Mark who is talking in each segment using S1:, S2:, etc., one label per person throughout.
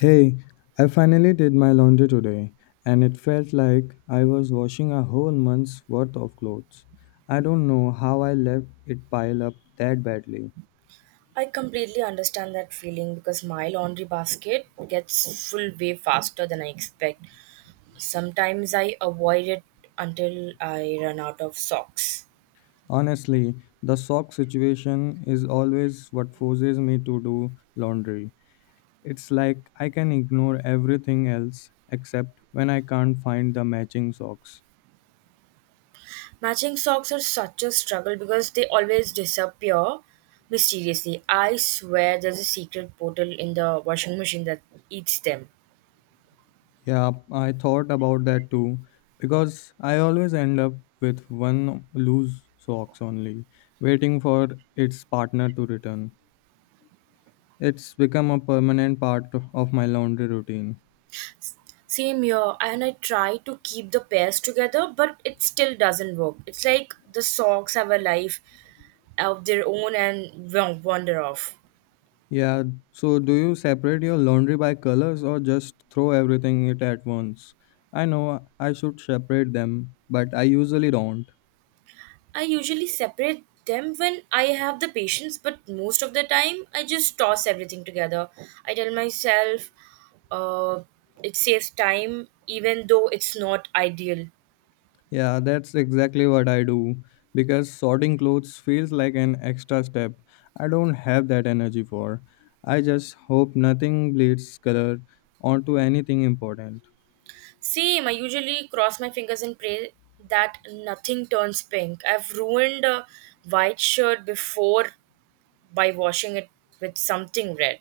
S1: Hey, I finally did my laundry today, and it felt like I was washing a whole month's worth of clothes. I don't know how I let it pile up that badly.
S2: I completely understand that feeling because my laundry basket gets full way faster than I expect. Sometimes I avoid it until I run out of socks.
S1: Honestly, the sock situation is always what forces me to do laundry. It's like I can ignore everything else except when I can't find the matching socks.
S2: Matching socks are such a struggle because they always disappear mysteriously. I swear there's a secret portal in the washing machine that eats them.
S1: Yeah, I thought about that too because I always end up with one loose socks only, waiting for its partner to return. It's become a permanent part of my laundry routine.
S2: Same here, and I try to keep the pairs together, but it still doesn't work. It's like the socks have a life of their own and wander off.
S1: Yeah, so do you separate your laundry by colors or just throw everything it at once? I know I should separate them, but I usually don't.
S2: I usually separate them when I have the patience, but most of the time I just toss everything together. I tell myself uh, it saves time, even though it's not ideal.
S1: Yeah, that's exactly what I do because sorting clothes feels like an extra step I don't have that energy for. I just hope nothing bleeds color onto anything important.
S2: Same, I usually cross my fingers and pray that nothing turns pink. I've ruined a white shirt before by washing it with something red.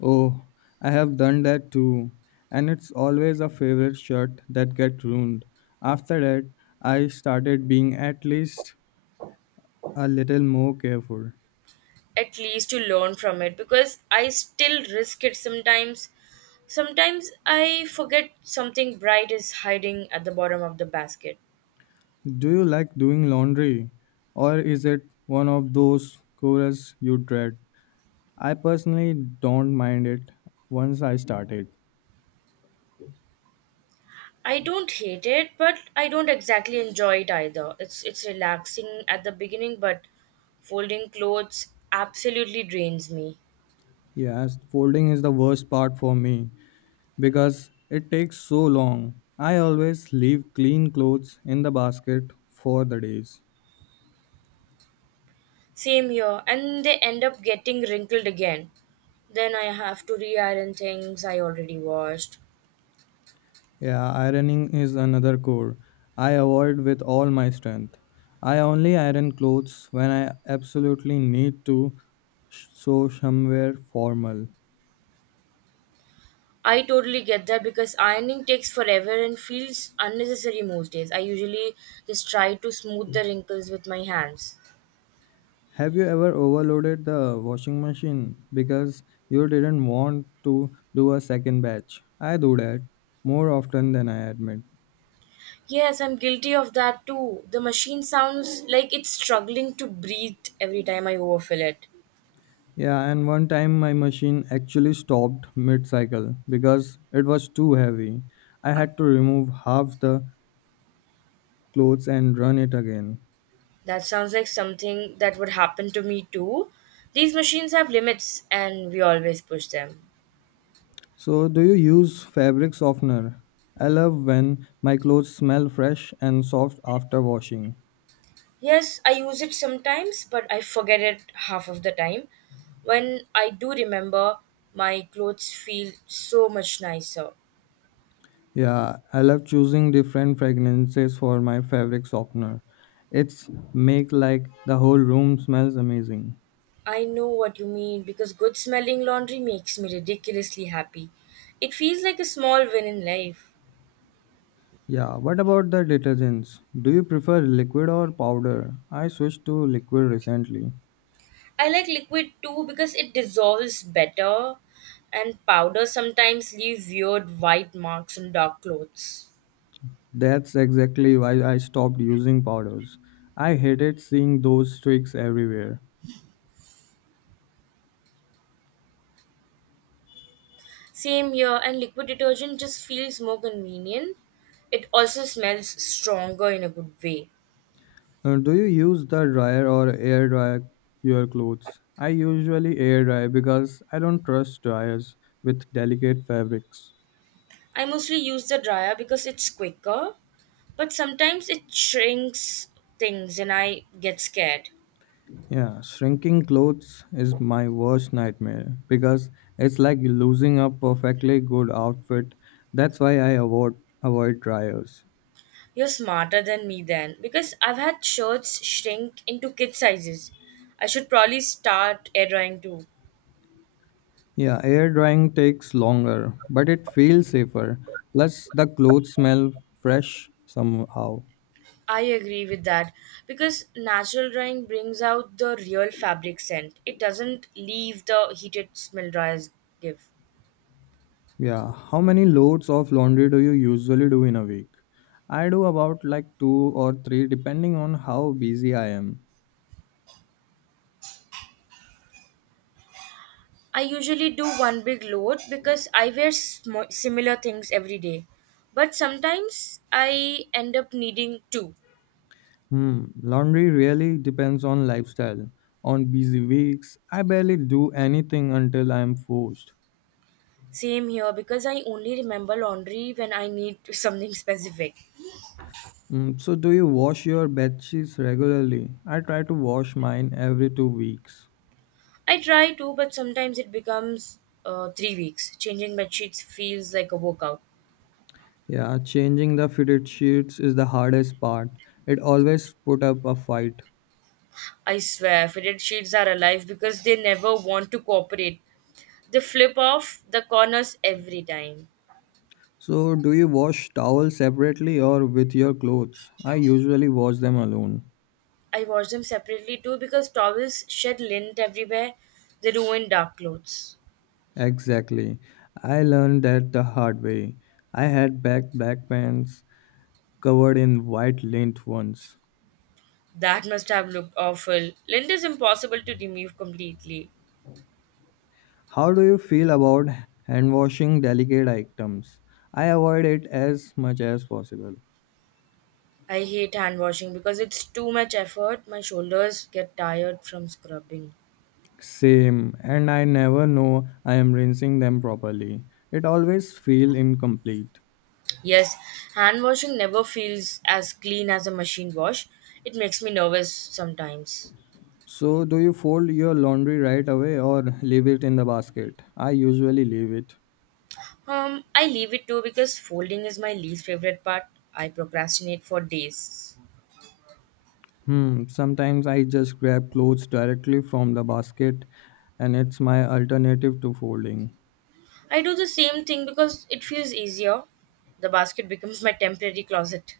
S1: Oh, I have done that too, and it's always a favorite shirt that gets ruined. After that, I started being at least a little more careful.
S2: At least to learn from it because I still risk it sometimes. Sometimes I forget something bright is hiding at the bottom of the basket.
S1: Do you like doing laundry, or is it one of those chores you dread? I personally don't mind it once I started.
S2: I don't hate it, but I don't exactly enjoy it either. It's relaxing at the beginning, but folding clothes absolutely drains me.
S1: Yes, folding is the worst part for me because it takes so long. I always leave clean clothes in the basket for the days.
S2: Same here, and they end up getting wrinkled again. Then I have to re iron things I already washed.
S1: Yeah, ironing is another core I avoid with all my strength. I only iron clothes when I absolutely need to, so somewhere formal.
S2: I totally get that because ironing takes forever and feels unnecessary most days. I usually just try to smooth the wrinkles with my hands.
S1: Have you ever overloaded the washing machine because you didn't want to do a second batch? I do that more often than I admit.
S2: Yes, I'm guilty of that too. The machine sounds like it's struggling to breathe every time I overfill it.
S1: Yeah, and one time my machine actually stopped mid cycle because it was too heavy. I had to remove half the clothes and run it again.
S2: That sounds like something that would happen to me too. These machines have limits and we always push them.
S1: So, do you use fabric softener? I love when my clothes smell fresh and soft after washing.
S2: Yes, I use it sometimes, but I forget it half of the time. When I do remember, my clothes feel so much nicer.
S1: Yeah, I love choosing different fragrances for my fabric softener. It's make like the whole room smells amazing.
S2: I know what you mean because good smelling laundry makes me ridiculously happy. It feels like a small win in life.
S1: Yeah, what about the detergents? Do you prefer liquid or powder? I switched to liquid recently.
S2: I like liquid too because it dissolves better, and powder sometimes leaves weird white marks on dark clothes.
S1: That's exactly why I stopped using powders. I hated seeing those streaks everywhere.
S2: Same here, and liquid detergent just feels more convenient. It also smells stronger in a good way.
S1: Do you use the dryer or air dry your clothes? I usually air dry because I don't trust dryers with delicate fabrics.
S2: I mostly use the dryer because it's quicker, but sometimes it shrinks things and I get scared.
S1: Yeah, shrinking clothes is my worst nightmare because it's like losing a perfectly good outfit. That's why I avoid dryers.
S2: You're smarter than me then because I've had shirts shrink into kid sizes. I should probably start air drying too.
S1: Yeah, air drying takes longer, but it feels safer. Plus the clothes smell fresh somehow.
S2: I agree with that because natural drying brings out the real fabric scent. It doesn't leave the heated smell dryers give.
S1: Yeah, how many loads of laundry do you usually do in a week? I do about like 2 or 3 depending on how busy I am.
S2: I usually do one big load because I wear similar things every day. But sometimes I end up needing two.
S1: Hmm, laundry really depends on lifestyle. On busy weeks, I barely do anything until I am forced.
S2: Same here because I only remember laundry when I need something specific.
S1: Hmm, so, do you wash your bed sheets regularly? I try to wash mine every 2 weeks.
S2: I try to, but sometimes it becomes 3 weeks. Changing bed sheets feels like a workout.
S1: Yeah, changing the fitted sheets is the hardest part. It always put up a fight.
S2: I swear, fitted sheets are alive because they never want to cooperate. They flip off the corners every time.
S1: So, do you wash towels separately or with your clothes? I usually wash them alone.
S2: I wash them separately too because towels shed lint everywhere. They ruin dark clothes.
S1: Exactly. I learned that the hard way. I had back black pants covered in white lint ones.
S2: That must have looked awful. Lint is impossible to remove completely.
S1: How do you feel about hand washing delicate items? I avoid it as much as possible.
S2: I hate hand washing because it's too much effort. My shoulders get tired from scrubbing.
S1: Same, and I never know I am rinsing them properly. It always feel incomplete.
S2: Yes, hand washing never feels as clean as a machine wash. It makes me nervous sometimes.
S1: So, do you fold your laundry right away or leave it in the basket? I usually leave it.
S2: I leave it too because folding is my least favorite part. I procrastinate for days.
S1: Hmm, sometimes I just grab clothes directly from the basket and it's my alternative to folding.
S2: I do the same thing because it feels easier. The basket becomes my temporary closet.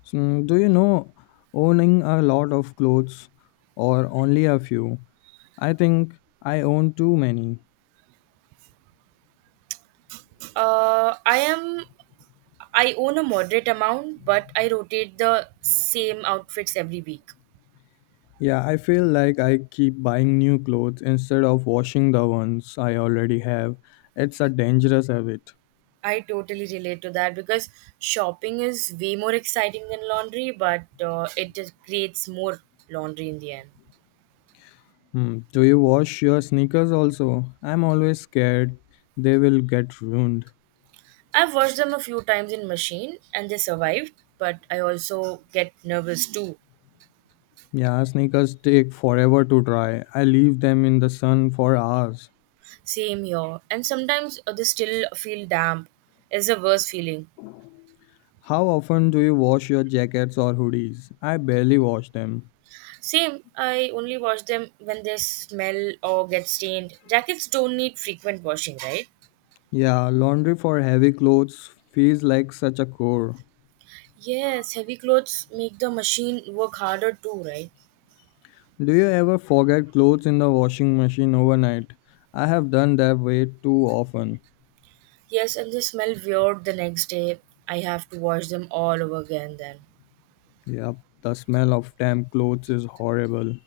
S1: So, do you know owning a lot of clothes or only a few? I think I own too many.
S2: Uh, I am I own a moderate amount, but I rotate the same outfits every week.
S1: Yeah, I feel like I keep buying new clothes instead of washing the ones I already have. It's a dangerous habit.
S2: I totally relate to that because shopping is way more exciting than laundry, but it just creates more laundry in the end.
S1: Hmm. Do you wash your sneakers also? I'm always scared they will get ruined.
S2: I've washed them a few times in machine and they survived, but I also get nervous too.
S1: Yeah, sneakers take forever to dry. I leave them in the sun for hours.
S2: Same here, and sometimes they still feel damp. It's the worst feeling.
S1: How often do you wash your jackets or hoodies? I barely wash them.
S2: Same, I only wash them when they smell or get stained. Jackets don't need frequent washing, right?
S1: Yeah, laundry for heavy clothes feels like such a chore.
S2: Yes, heavy clothes make the machine work harder too, right?
S1: Do you ever forget clothes in the washing machine overnight? I have done that way too often.
S2: Yes, and they smell weird the next day. I have to wash them all over again then.
S1: Yep, the smell of damp clothes is horrible.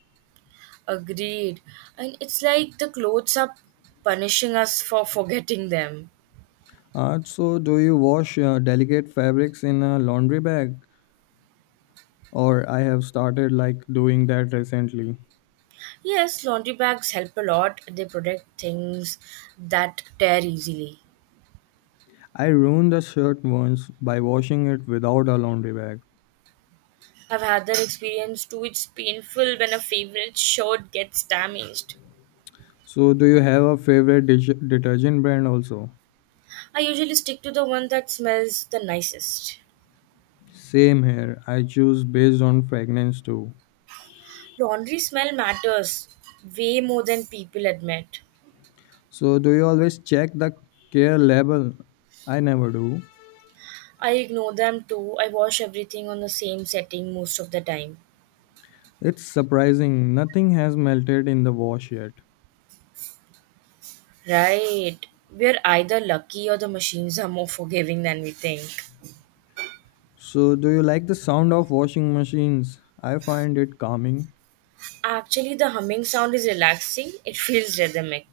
S2: Agreed. And it's like the clothes are punishing us for forgetting them.
S1: So, do you wash delicate fabrics in a laundry bag? Or I have started like doing that recently.
S2: Yes, laundry bags help a lot. They protect things that tear easily.
S1: I ruined a shirt once by washing it without a laundry bag.
S2: I've had that experience too. It's painful when a favorite shirt gets damaged.
S1: So, do you have a favorite detergent brand also?
S2: I usually stick to the one that smells the nicest.
S1: Same here. I choose based on fragrance too.
S2: Laundry smell matters way more than people admit.
S1: So, do you always check the care label? I never do.
S2: I ignore them too. I wash everything on the same setting most of the time.
S1: It's surprising. Nothing has melted in the wash yet.
S2: Right. We're either lucky or the machines are more forgiving than we think.
S1: So, do you like the sound of washing machines? I find it calming.
S2: Actually, the humming sound is relaxing. It feels rhythmic.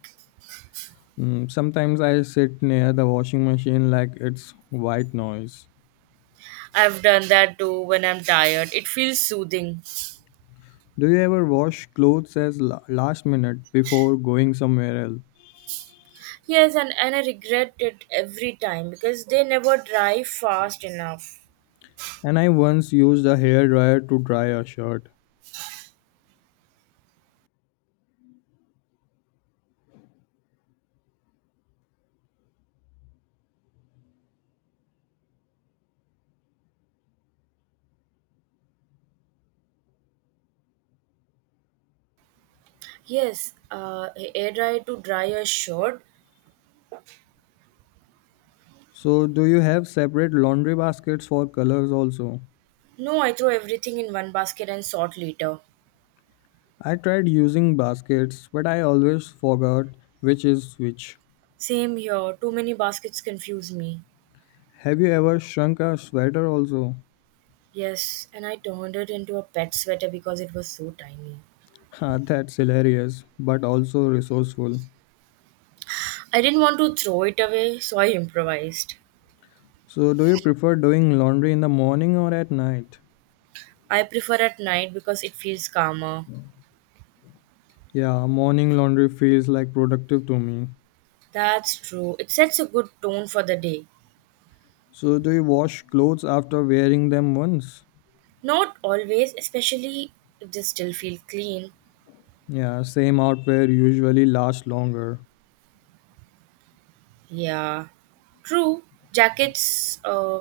S1: Mm, sometimes I sit near the washing machine like it's white noise.
S2: I've done that too when I'm tired. It feels soothing.
S1: Do you ever wash clothes as last minute before going somewhere else?
S2: Yes, and I regret it every time because they never dry fast enough.
S1: And I once used a hairdryer to dry a shirt.
S2: Yes, air dry to dry a shirt.
S1: So, do you have separate laundry baskets for colors also?
S2: No, I throw everything in one basket and sort later.
S1: I tried using baskets, but I always forgot which is which.
S2: Same here, too many baskets confuse me.
S1: Have you ever shrunk a sweater also?
S2: Yes, and I turned it into a pet sweater because it was so tiny.
S1: Ha, that's hilarious, but also resourceful.
S2: I didn't want to throw it away, so I improvised.
S1: So, do you prefer doing laundry in the morning or at night?
S2: I prefer at night because it feels calmer.
S1: Yeah, morning laundry feels like productive to me.
S2: That's true. It sets a good tone for the day.
S1: So, do you wash clothes after wearing them once?
S2: Not always, especially if they still feel clean.
S1: Yeah, same outwear usually lasts longer.
S2: Yeah, true. Jackets, uh,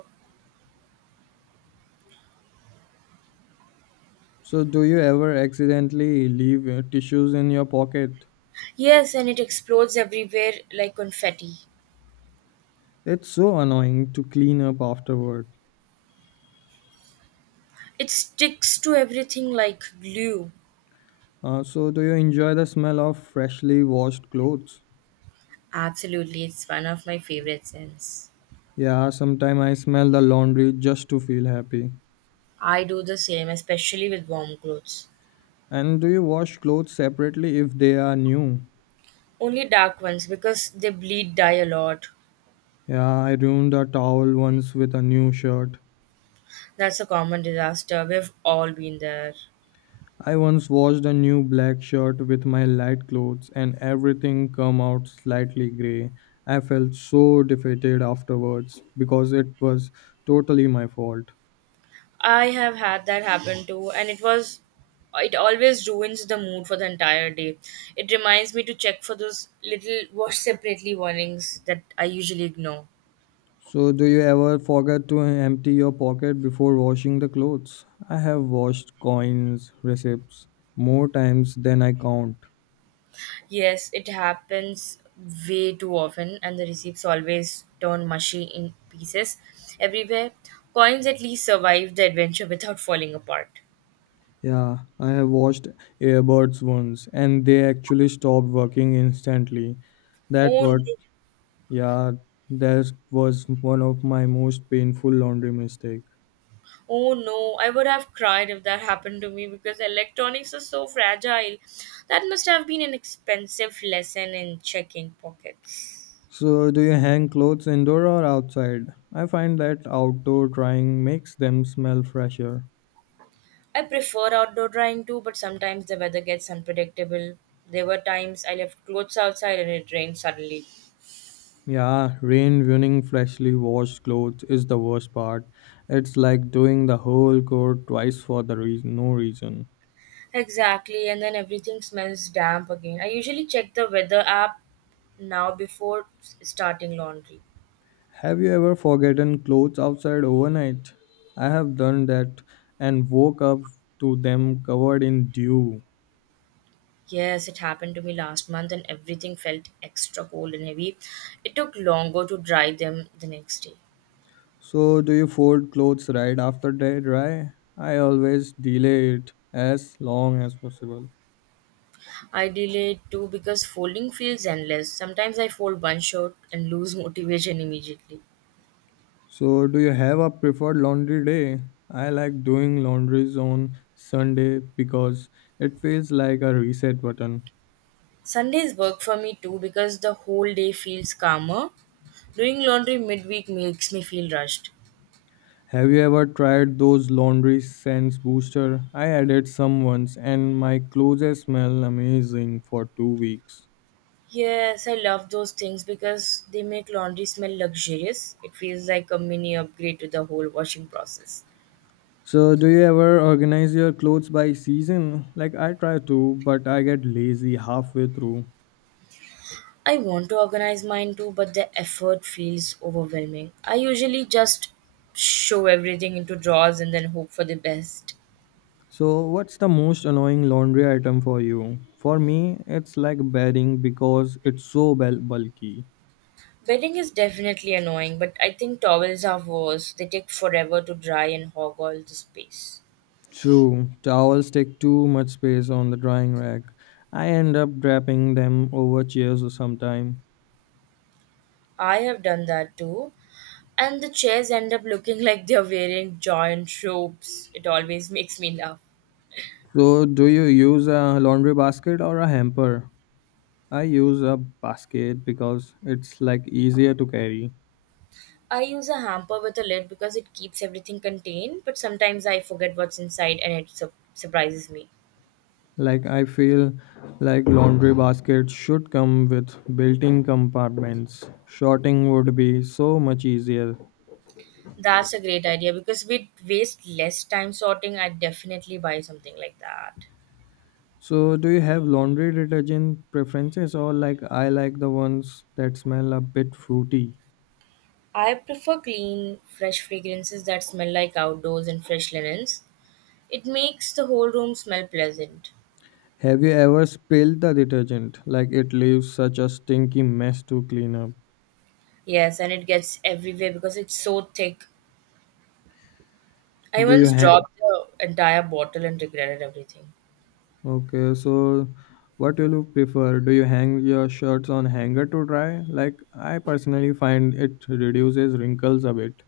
S1: So, do you ever accidentally leave tissues in your pocket?
S2: yes, and it explodes everywhere like confetti.
S1: It's so annoying to clean up afterward.
S2: It sticks to everything like glue.
S1: So, do you enjoy the smell of freshly washed clothes?
S2: Absolutely, it's one of my favorite scents.
S1: Yeah, sometimes I smell the laundry just to feel happy.
S2: I do the same, especially with warm clothes.
S1: And do you wash clothes separately if they are new?
S2: Only dark ones because they bleed dye a lot.
S1: Yeah, I ruined a towel once with a new shirt.
S2: That's a common disaster. We've all been there.
S1: I once washed a new black shirt with my light clothes and everything come out slightly gray. I felt so defeated afterwards because it was totally my fault.
S2: I have had that happen too, and it always ruins the mood for the entire day. It reminds me to check for those little watch separately warnings that I usually ignore.
S1: So do you ever forget to empty your pocket before washing the clothes? I have washed coins, receipts more times than I count.
S2: Yes, it happens way too often, and the receipts always turn mushy in pieces everywhere. Coins at least survive the adventure without falling apart.
S1: Yeah, I have washed earbuds once and they actually stopped working instantly. That
S2: Oh no.
S1: what Yeah, that was one of my most painful laundry mistake.
S2: Oh no, I would have cried if that happened to me because electronics are so fragile. That must have been an expensive lesson in checking pockets.
S1: So, do you hang clothes indoor or outside? I find that outdoor drying makes them smell fresher.
S2: I prefer outdoor drying too, but sometimes the weather gets unpredictable. There were times I left clothes outside and it rained suddenly.
S1: Yeah, rain ruining freshly washed clothes is the worst part. It's like doing the whole coat twice for the reason, no reason.
S2: Exactly, and then everything smells damp again. I usually check the weather app now before starting laundry.
S1: Have you ever forgotten clothes outside overnight? I have done that and woke up to them covered in dew.
S2: Yes, it happened to me last month and everything felt extra cold and heavy. It took longer to dry them the next day.
S1: So, do you fold clothes right after they dry? I always delay it as long as possible.
S2: I delayed too because folding feels endless. Sometimes I fold one shirt and lose motivation immediately.
S1: So, do you have a preferred laundry day? I like doing laundries on Sunday because it feels like a reset button.
S2: Sundays work for me too because the whole day feels calmer. Doing laundry midweek makes me feel rushed.
S1: Have you ever tried those laundry scents booster? I added some once and my clothes smell amazing for 2 weeks.
S2: Yes, I love those things because they make laundry smell luxurious. It feels like a mini upgrade to the whole washing process.
S1: So, do you ever organize your clothes by season? Like I try to, but I get lazy halfway through.
S2: I want to organize mine too, but the effort feels overwhelming. I usually just show everything into drawers and then hope for the best.
S1: So, what's the most annoying laundry item for you? For me, it's like bedding because it's so bulky.
S2: Bedding is definitely annoying, but I think towels are worse. They take forever to dry and hog all the space.
S1: True, towels take too much space on the drying rack. I end up draping them over chairs sometimes.
S2: I have done that too. And the chairs end up looking like they're wearing giant ropes. It always makes me laugh.
S1: So, do you use a laundry basket or a hamper? I use a basket because it's like easier to carry.
S2: I use a hamper with a lid because it keeps everything contained, but sometimes I forget what's inside and it surprises me.
S1: Like I feel like laundry baskets should come with built-in compartments. Sorting would be so much easier.
S2: That's a great idea because we'd waste less time sorting. I'd definitely buy something like that.
S1: So do you have laundry detergent preferences or like I like the ones that smell a bit fruity?
S2: I prefer clean, fresh fragrances that smell like outdoors and fresh linens. It makes the whole room smell pleasant.
S1: Have you ever spilled the detergent? Like it leaves such a stinky mess to clean up.
S2: Yes, and it gets everywhere because it's so thick. I
S1: Do you
S2: once
S1: hang?
S2: dropped the entire bottle and regretted everything.
S1: Okay, so what will you prefer? Do you hang your shirts on hanger to dry? Like I personally find it reduces wrinkles a bit.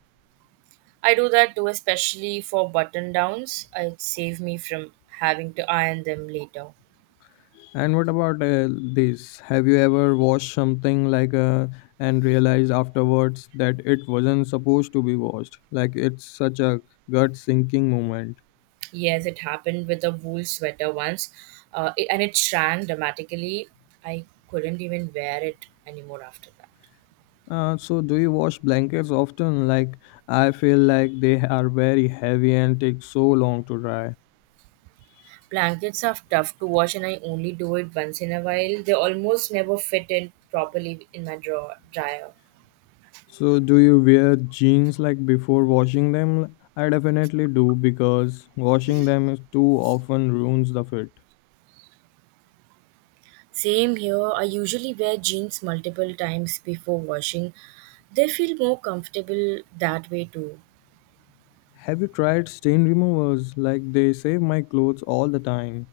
S2: I do that too, especially for button downs. It saves me from having to iron them later.
S1: And what about this? Have you ever washed something like and realized afterwards that it wasn't supposed to be washed? Like it's such a gut sinking moment.
S2: Yes, it happened with a wool sweater once, and it shrank dramatically. I couldn't even wear it anymore after that.
S1: So, do you wash blankets often? Like, I feel like they are very heavy and take so long to dry.
S2: Blankets are tough to wash, and I only do it once in a while. They almost never fit in properly in my dryer.
S1: So, do you wear jeans like before washing them? I definitely do because washing them is too often ruins the fit.
S2: Same here. I usually wear jeans multiple times before washing. They feel more comfortable that way too.
S1: Have you tried stain removers? Like they save my clothes all the time.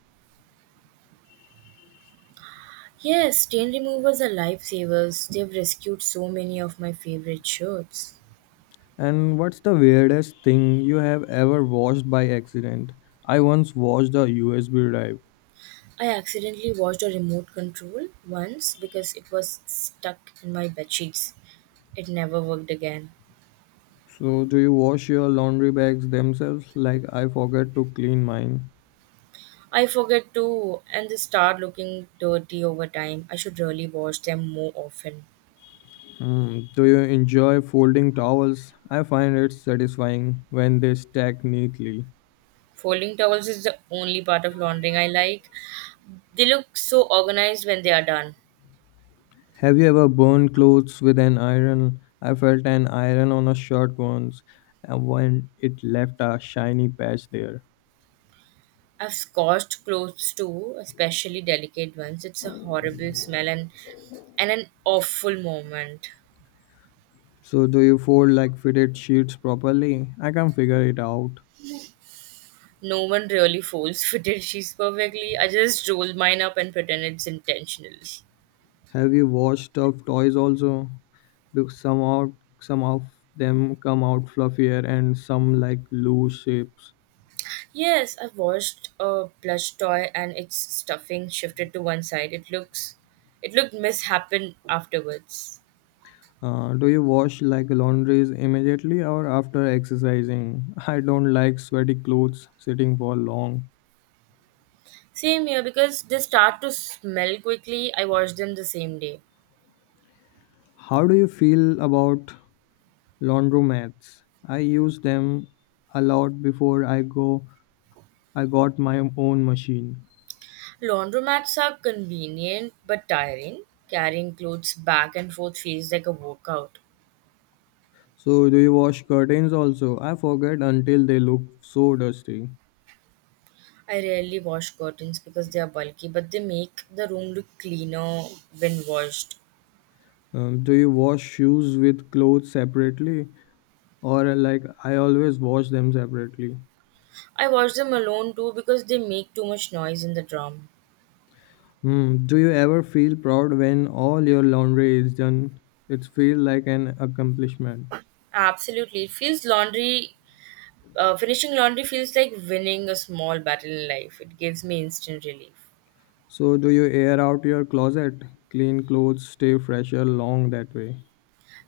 S2: Yes, stain removers are lifesavers. They've rescued so many of my favorite shirts.
S1: And what's the weirdest thing you have ever washed by accident? I once washed a USB drive.
S2: I accidentally watched a remote control once because it was stuck in my bed sheets. It never worked again.
S1: So, do you wash your laundry bags themselves? Like I forget to clean mine.
S2: I forget to, and they start looking dirty over time. I should really wash them more often.
S1: Hmm. Do you enjoy folding towels? I find it satisfying when they stack neatly.
S2: Folding towels is the only part of laundering I like. They look so organized when they are done.
S1: Have you ever burned clothes with an iron? I felt an iron on a shirt once, and when it left a shiny patch there.
S2: I've scorched clothes too, especially delicate ones. It's a horrible smell and an awful moment.
S1: So, do you fold like fitted sheets properly? I can not figure it out.
S2: No one really folds fitted sheets perfectly. I just roll mine up and pretend it's intentional.
S1: Have you washed stuffed toys also? Because some out, some of them come out fluffier and some like loose shapes.
S2: Yes, I've watched a plush toy and its stuffing shifted to one side. It looked mishappen afterwards.
S1: Do you wash like laundries immediately or after exercising? I don't like sweaty clothes sitting for long.
S2: Same here because they start to smell quickly. I wash them the same day.
S1: How do you feel about laundromats? I use them a lot before I got my own machine.
S2: Laundromats are convenient but tiring. Carrying clothes back and forth feels like a workout.
S1: So do you wash curtains also? I forget until they look so dusty.
S2: I rarely wash curtains because they are bulky, but they make the room look cleaner when washed.
S1: Do you wash shoes with clothes separately or like I always wash them separately?
S2: I wash them alone too because they make too much noise in the drum.
S1: Hmm. Do you ever feel proud when all your laundry is done? It feels like an accomplishment.
S2: Absolutely. Finishing laundry feels like winning a small battle in life. It gives me instant relief.
S1: So, do you air out your closet? Clean clothes stay fresher long that way.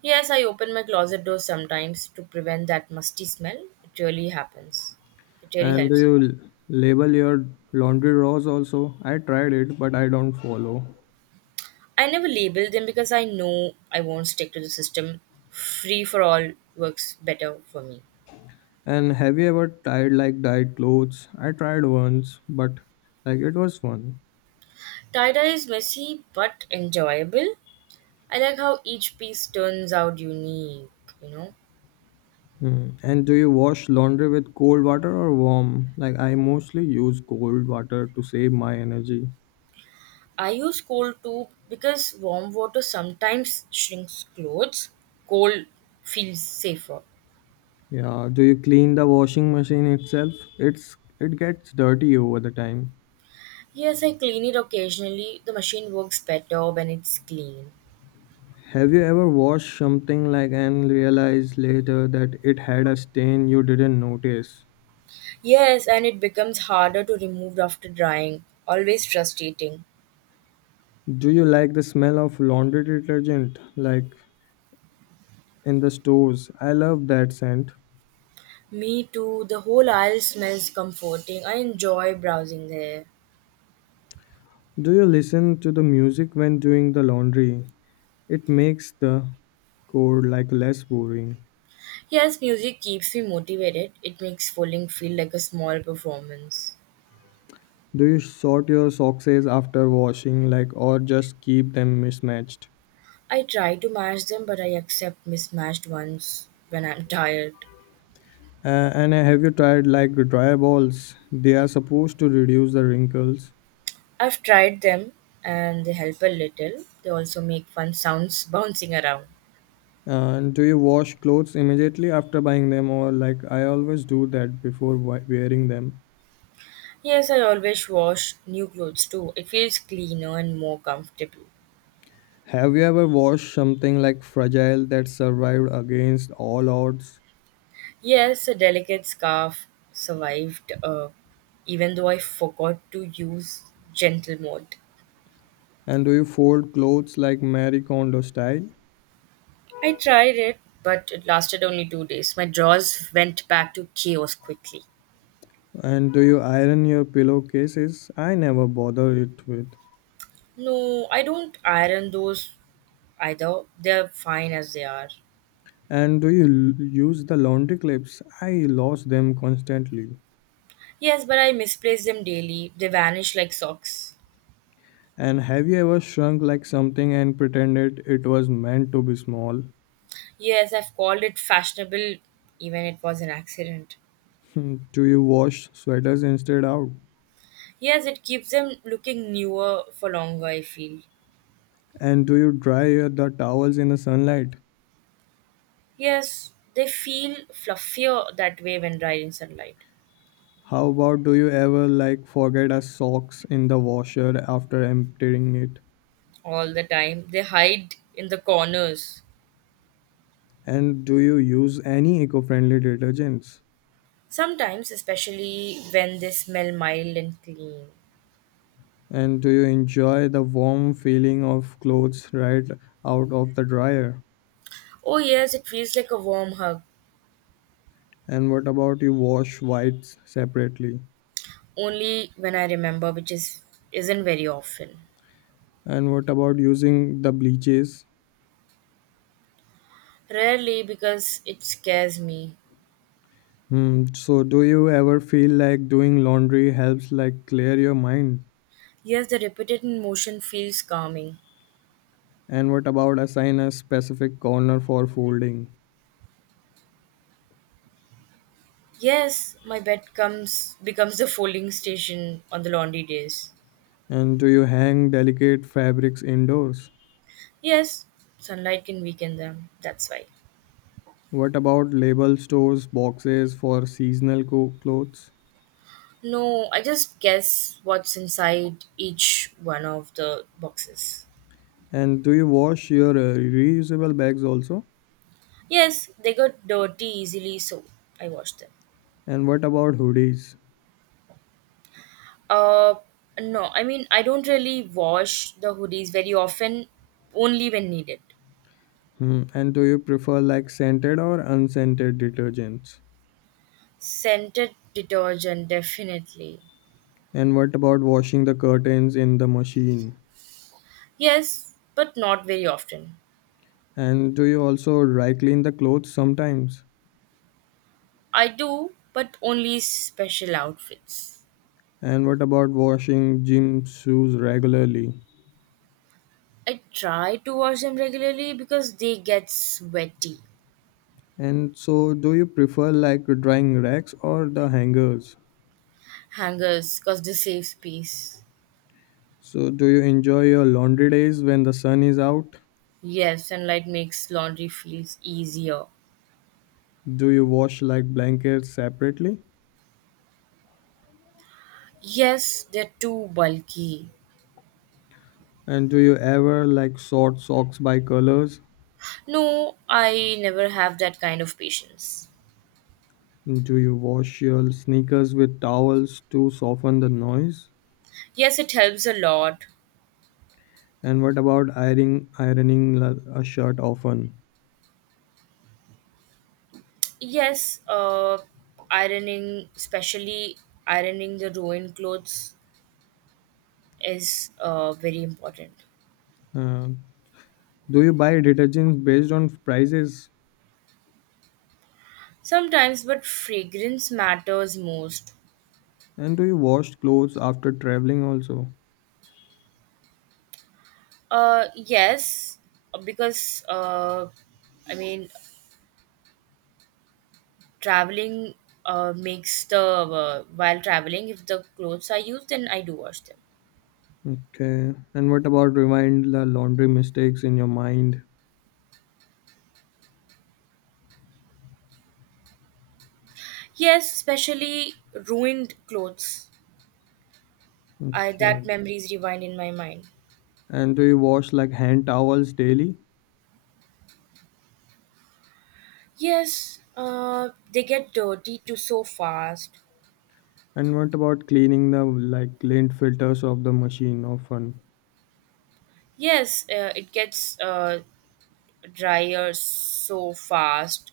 S2: Yes, I open my closet door sometimes to prevent that musty smell. It really happens. It really
S1: And do
S2: helps a
S1: you
S2: lot.
S1: label your laundry rows also? I tried it, but I don't follow.
S2: I never label them because I know I won't stick to the system. Free for all works better for me.
S1: And have you ever tried like dyed clothes? I tried once, but like it was fun.
S2: Tie-dye is messy but enjoyable. I like how each piece turns out unique, you know.
S1: Hmm. And do you wash laundry with cold water or warm? Like I mostly use cold water to save my energy.
S2: I use cold too because warm water sometimes shrinks clothes. Cold feels safer.
S1: Yeah, do you clean the washing machine itself? It gets dirty over the time.
S2: Yes, I clean it occasionally. The machine works better when it's clean.
S1: Have you ever washed something like and realized later that it had a stain you didn't notice?
S2: Yes, and it becomes harder to remove after drying. Always frustrating.
S1: Do you like the smell of laundry detergent like in the stores? I love that scent.
S2: Me too. The whole aisle smells comforting. I enjoy browsing there.
S1: Do you listen to the music when doing the laundry? It makes the chore like less boring.
S2: Yes, music keeps me motivated. It makes bowling feel like a small performance.
S1: Do you sort your socks after washing like or just keep them mismatched?
S2: I try to match them, but I accept mismatched ones when I'm tired.
S1: And have you tried like dry balls? They are supposed to reduce the wrinkles.
S2: I've tried them and they help a little. They also make fun sounds bouncing around.
S1: And do you wash clothes immediately after buying them, or like I always do that before wearing them?
S2: Yes, I always wash new clothes too. It feels cleaner and more comfortable.
S1: Have you ever washed something like fragile that survived against all odds?
S2: Yes, a delicate scarf survived, even though I forgot to use gentle mode.
S1: And do you fold clothes like Marie Kondo style?
S2: I tried it, but it lasted only 2 days. My drawers went back to chaos quickly.
S1: And do you iron your pillowcases? I never bother it with.
S2: No, I don't iron those either. They're fine as they are.
S1: And do you use the laundry clips? I lost them constantly.
S2: Yes, but I misplace them daily. They vanish like socks.
S1: And have you ever shrunk like something and pretended it was meant to be small?
S2: Yes, I've called it fashionable, even it was an accident.
S1: Hmm, do you wash sweaters instead out?
S2: Yes, it keeps them looking newer for longer, I feel.
S1: And do you the towels in the sunlight?
S2: Yes, they feel fluffier that way when dried in sunlight.
S1: How about do you ever like forget a socks in the washer after emptying it?
S2: All the time. They hide in the corners.
S1: And do you use any eco-friendly detergents?
S2: Sometimes, especially when they smell mild and clean.
S1: And do you enjoy the warm feeling of clothes right out of the dryer?
S2: Oh yes, it feels like a warm hug.
S1: And what about you wash whites separately?
S2: Only when I remember, which is isn't very often.
S1: And what about using the bleaches?
S2: Rarely because it scares me.
S1: Hmm. So, do you ever feel like doing laundry helps like clear your mind?
S2: Yes, the repeated motion feels calming.
S1: And what about assign a specific corner for folding?
S2: Yes, my bed comes becomes the folding station on the laundry days.
S1: And do you hang delicate fabrics indoors?
S2: Yes, sunlight can weaken them. That's why.
S1: What about label stores boxes for seasonal clothes?
S2: No, I just guess what's inside each one of the boxes.
S1: And do you wash your reusable bags also?
S2: Yes, they got dirty easily, so I washed them.
S1: And what about hoodies?
S2: Uh, no, I mean, I don't really wash the hoodies very often, only when needed.
S1: Hmm. And do you prefer like scented or unscented detergents?
S2: Scented detergent, definitely.
S1: And what about washing the curtains in the machine?
S2: Yes, but not very often.
S1: And do you also dry clean the clothes sometimes?
S2: I do, but only special outfits.
S1: And what about washing gym shoes regularly?
S2: I try to wash them regularly because they get sweaty.
S1: And so, do you prefer like drying racks or the hangers?
S2: Hangers, because they save space.
S1: So, do you enjoy your laundry days when the sun is out?
S2: Yes, and light makes laundry feels easier.
S1: Do you wash like blankets separately?
S2: Yes, they're too bulky.
S1: And do you ever like sort socks by colors?
S2: No, I never have that kind of patience.
S1: Do you wash your sneakers with towels to soften the noise?
S2: Yes, it helps a lot.
S1: And what about ironing a shirt often?
S2: Yes, ironing, especially ironing the ruined clothes, is very important.
S1: Uh, Do you buy detergents based on prices?
S2: Sometimes, but fragrance matters most.
S1: And do you wash clothes after traveling also?
S2: Yes, because I mean, traveling makes the while traveling, if the clothes are used, then I do wash them.
S1: Okay. And what about remind the laundry mistakes in your mind?
S2: Yes, especially ruined clothes. I
S1: Okay.
S2: that memories rewind in my mind.
S1: And do you wash like hand towels daily?
S2: Yes, they get dirty too so fast.
S1: And what about cleaning the like lint filters of the machine often?
S2: Yes, it gets drier so fast.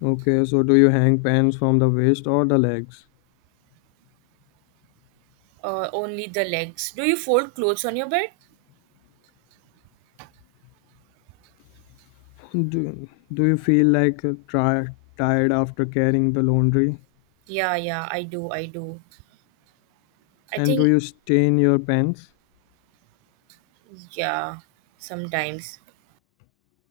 S1: Okay, so do you hang pants from the waist or the legs?
S2: Only the legs. Do you fold clothes on your bed?
S1: Do you feel like tired after carrying the laundry?
S2: Yeah, yeah, I do, I do. I
S1: And do
S2: think,
S1: you stain your pants?
S2: yeah, sometimes.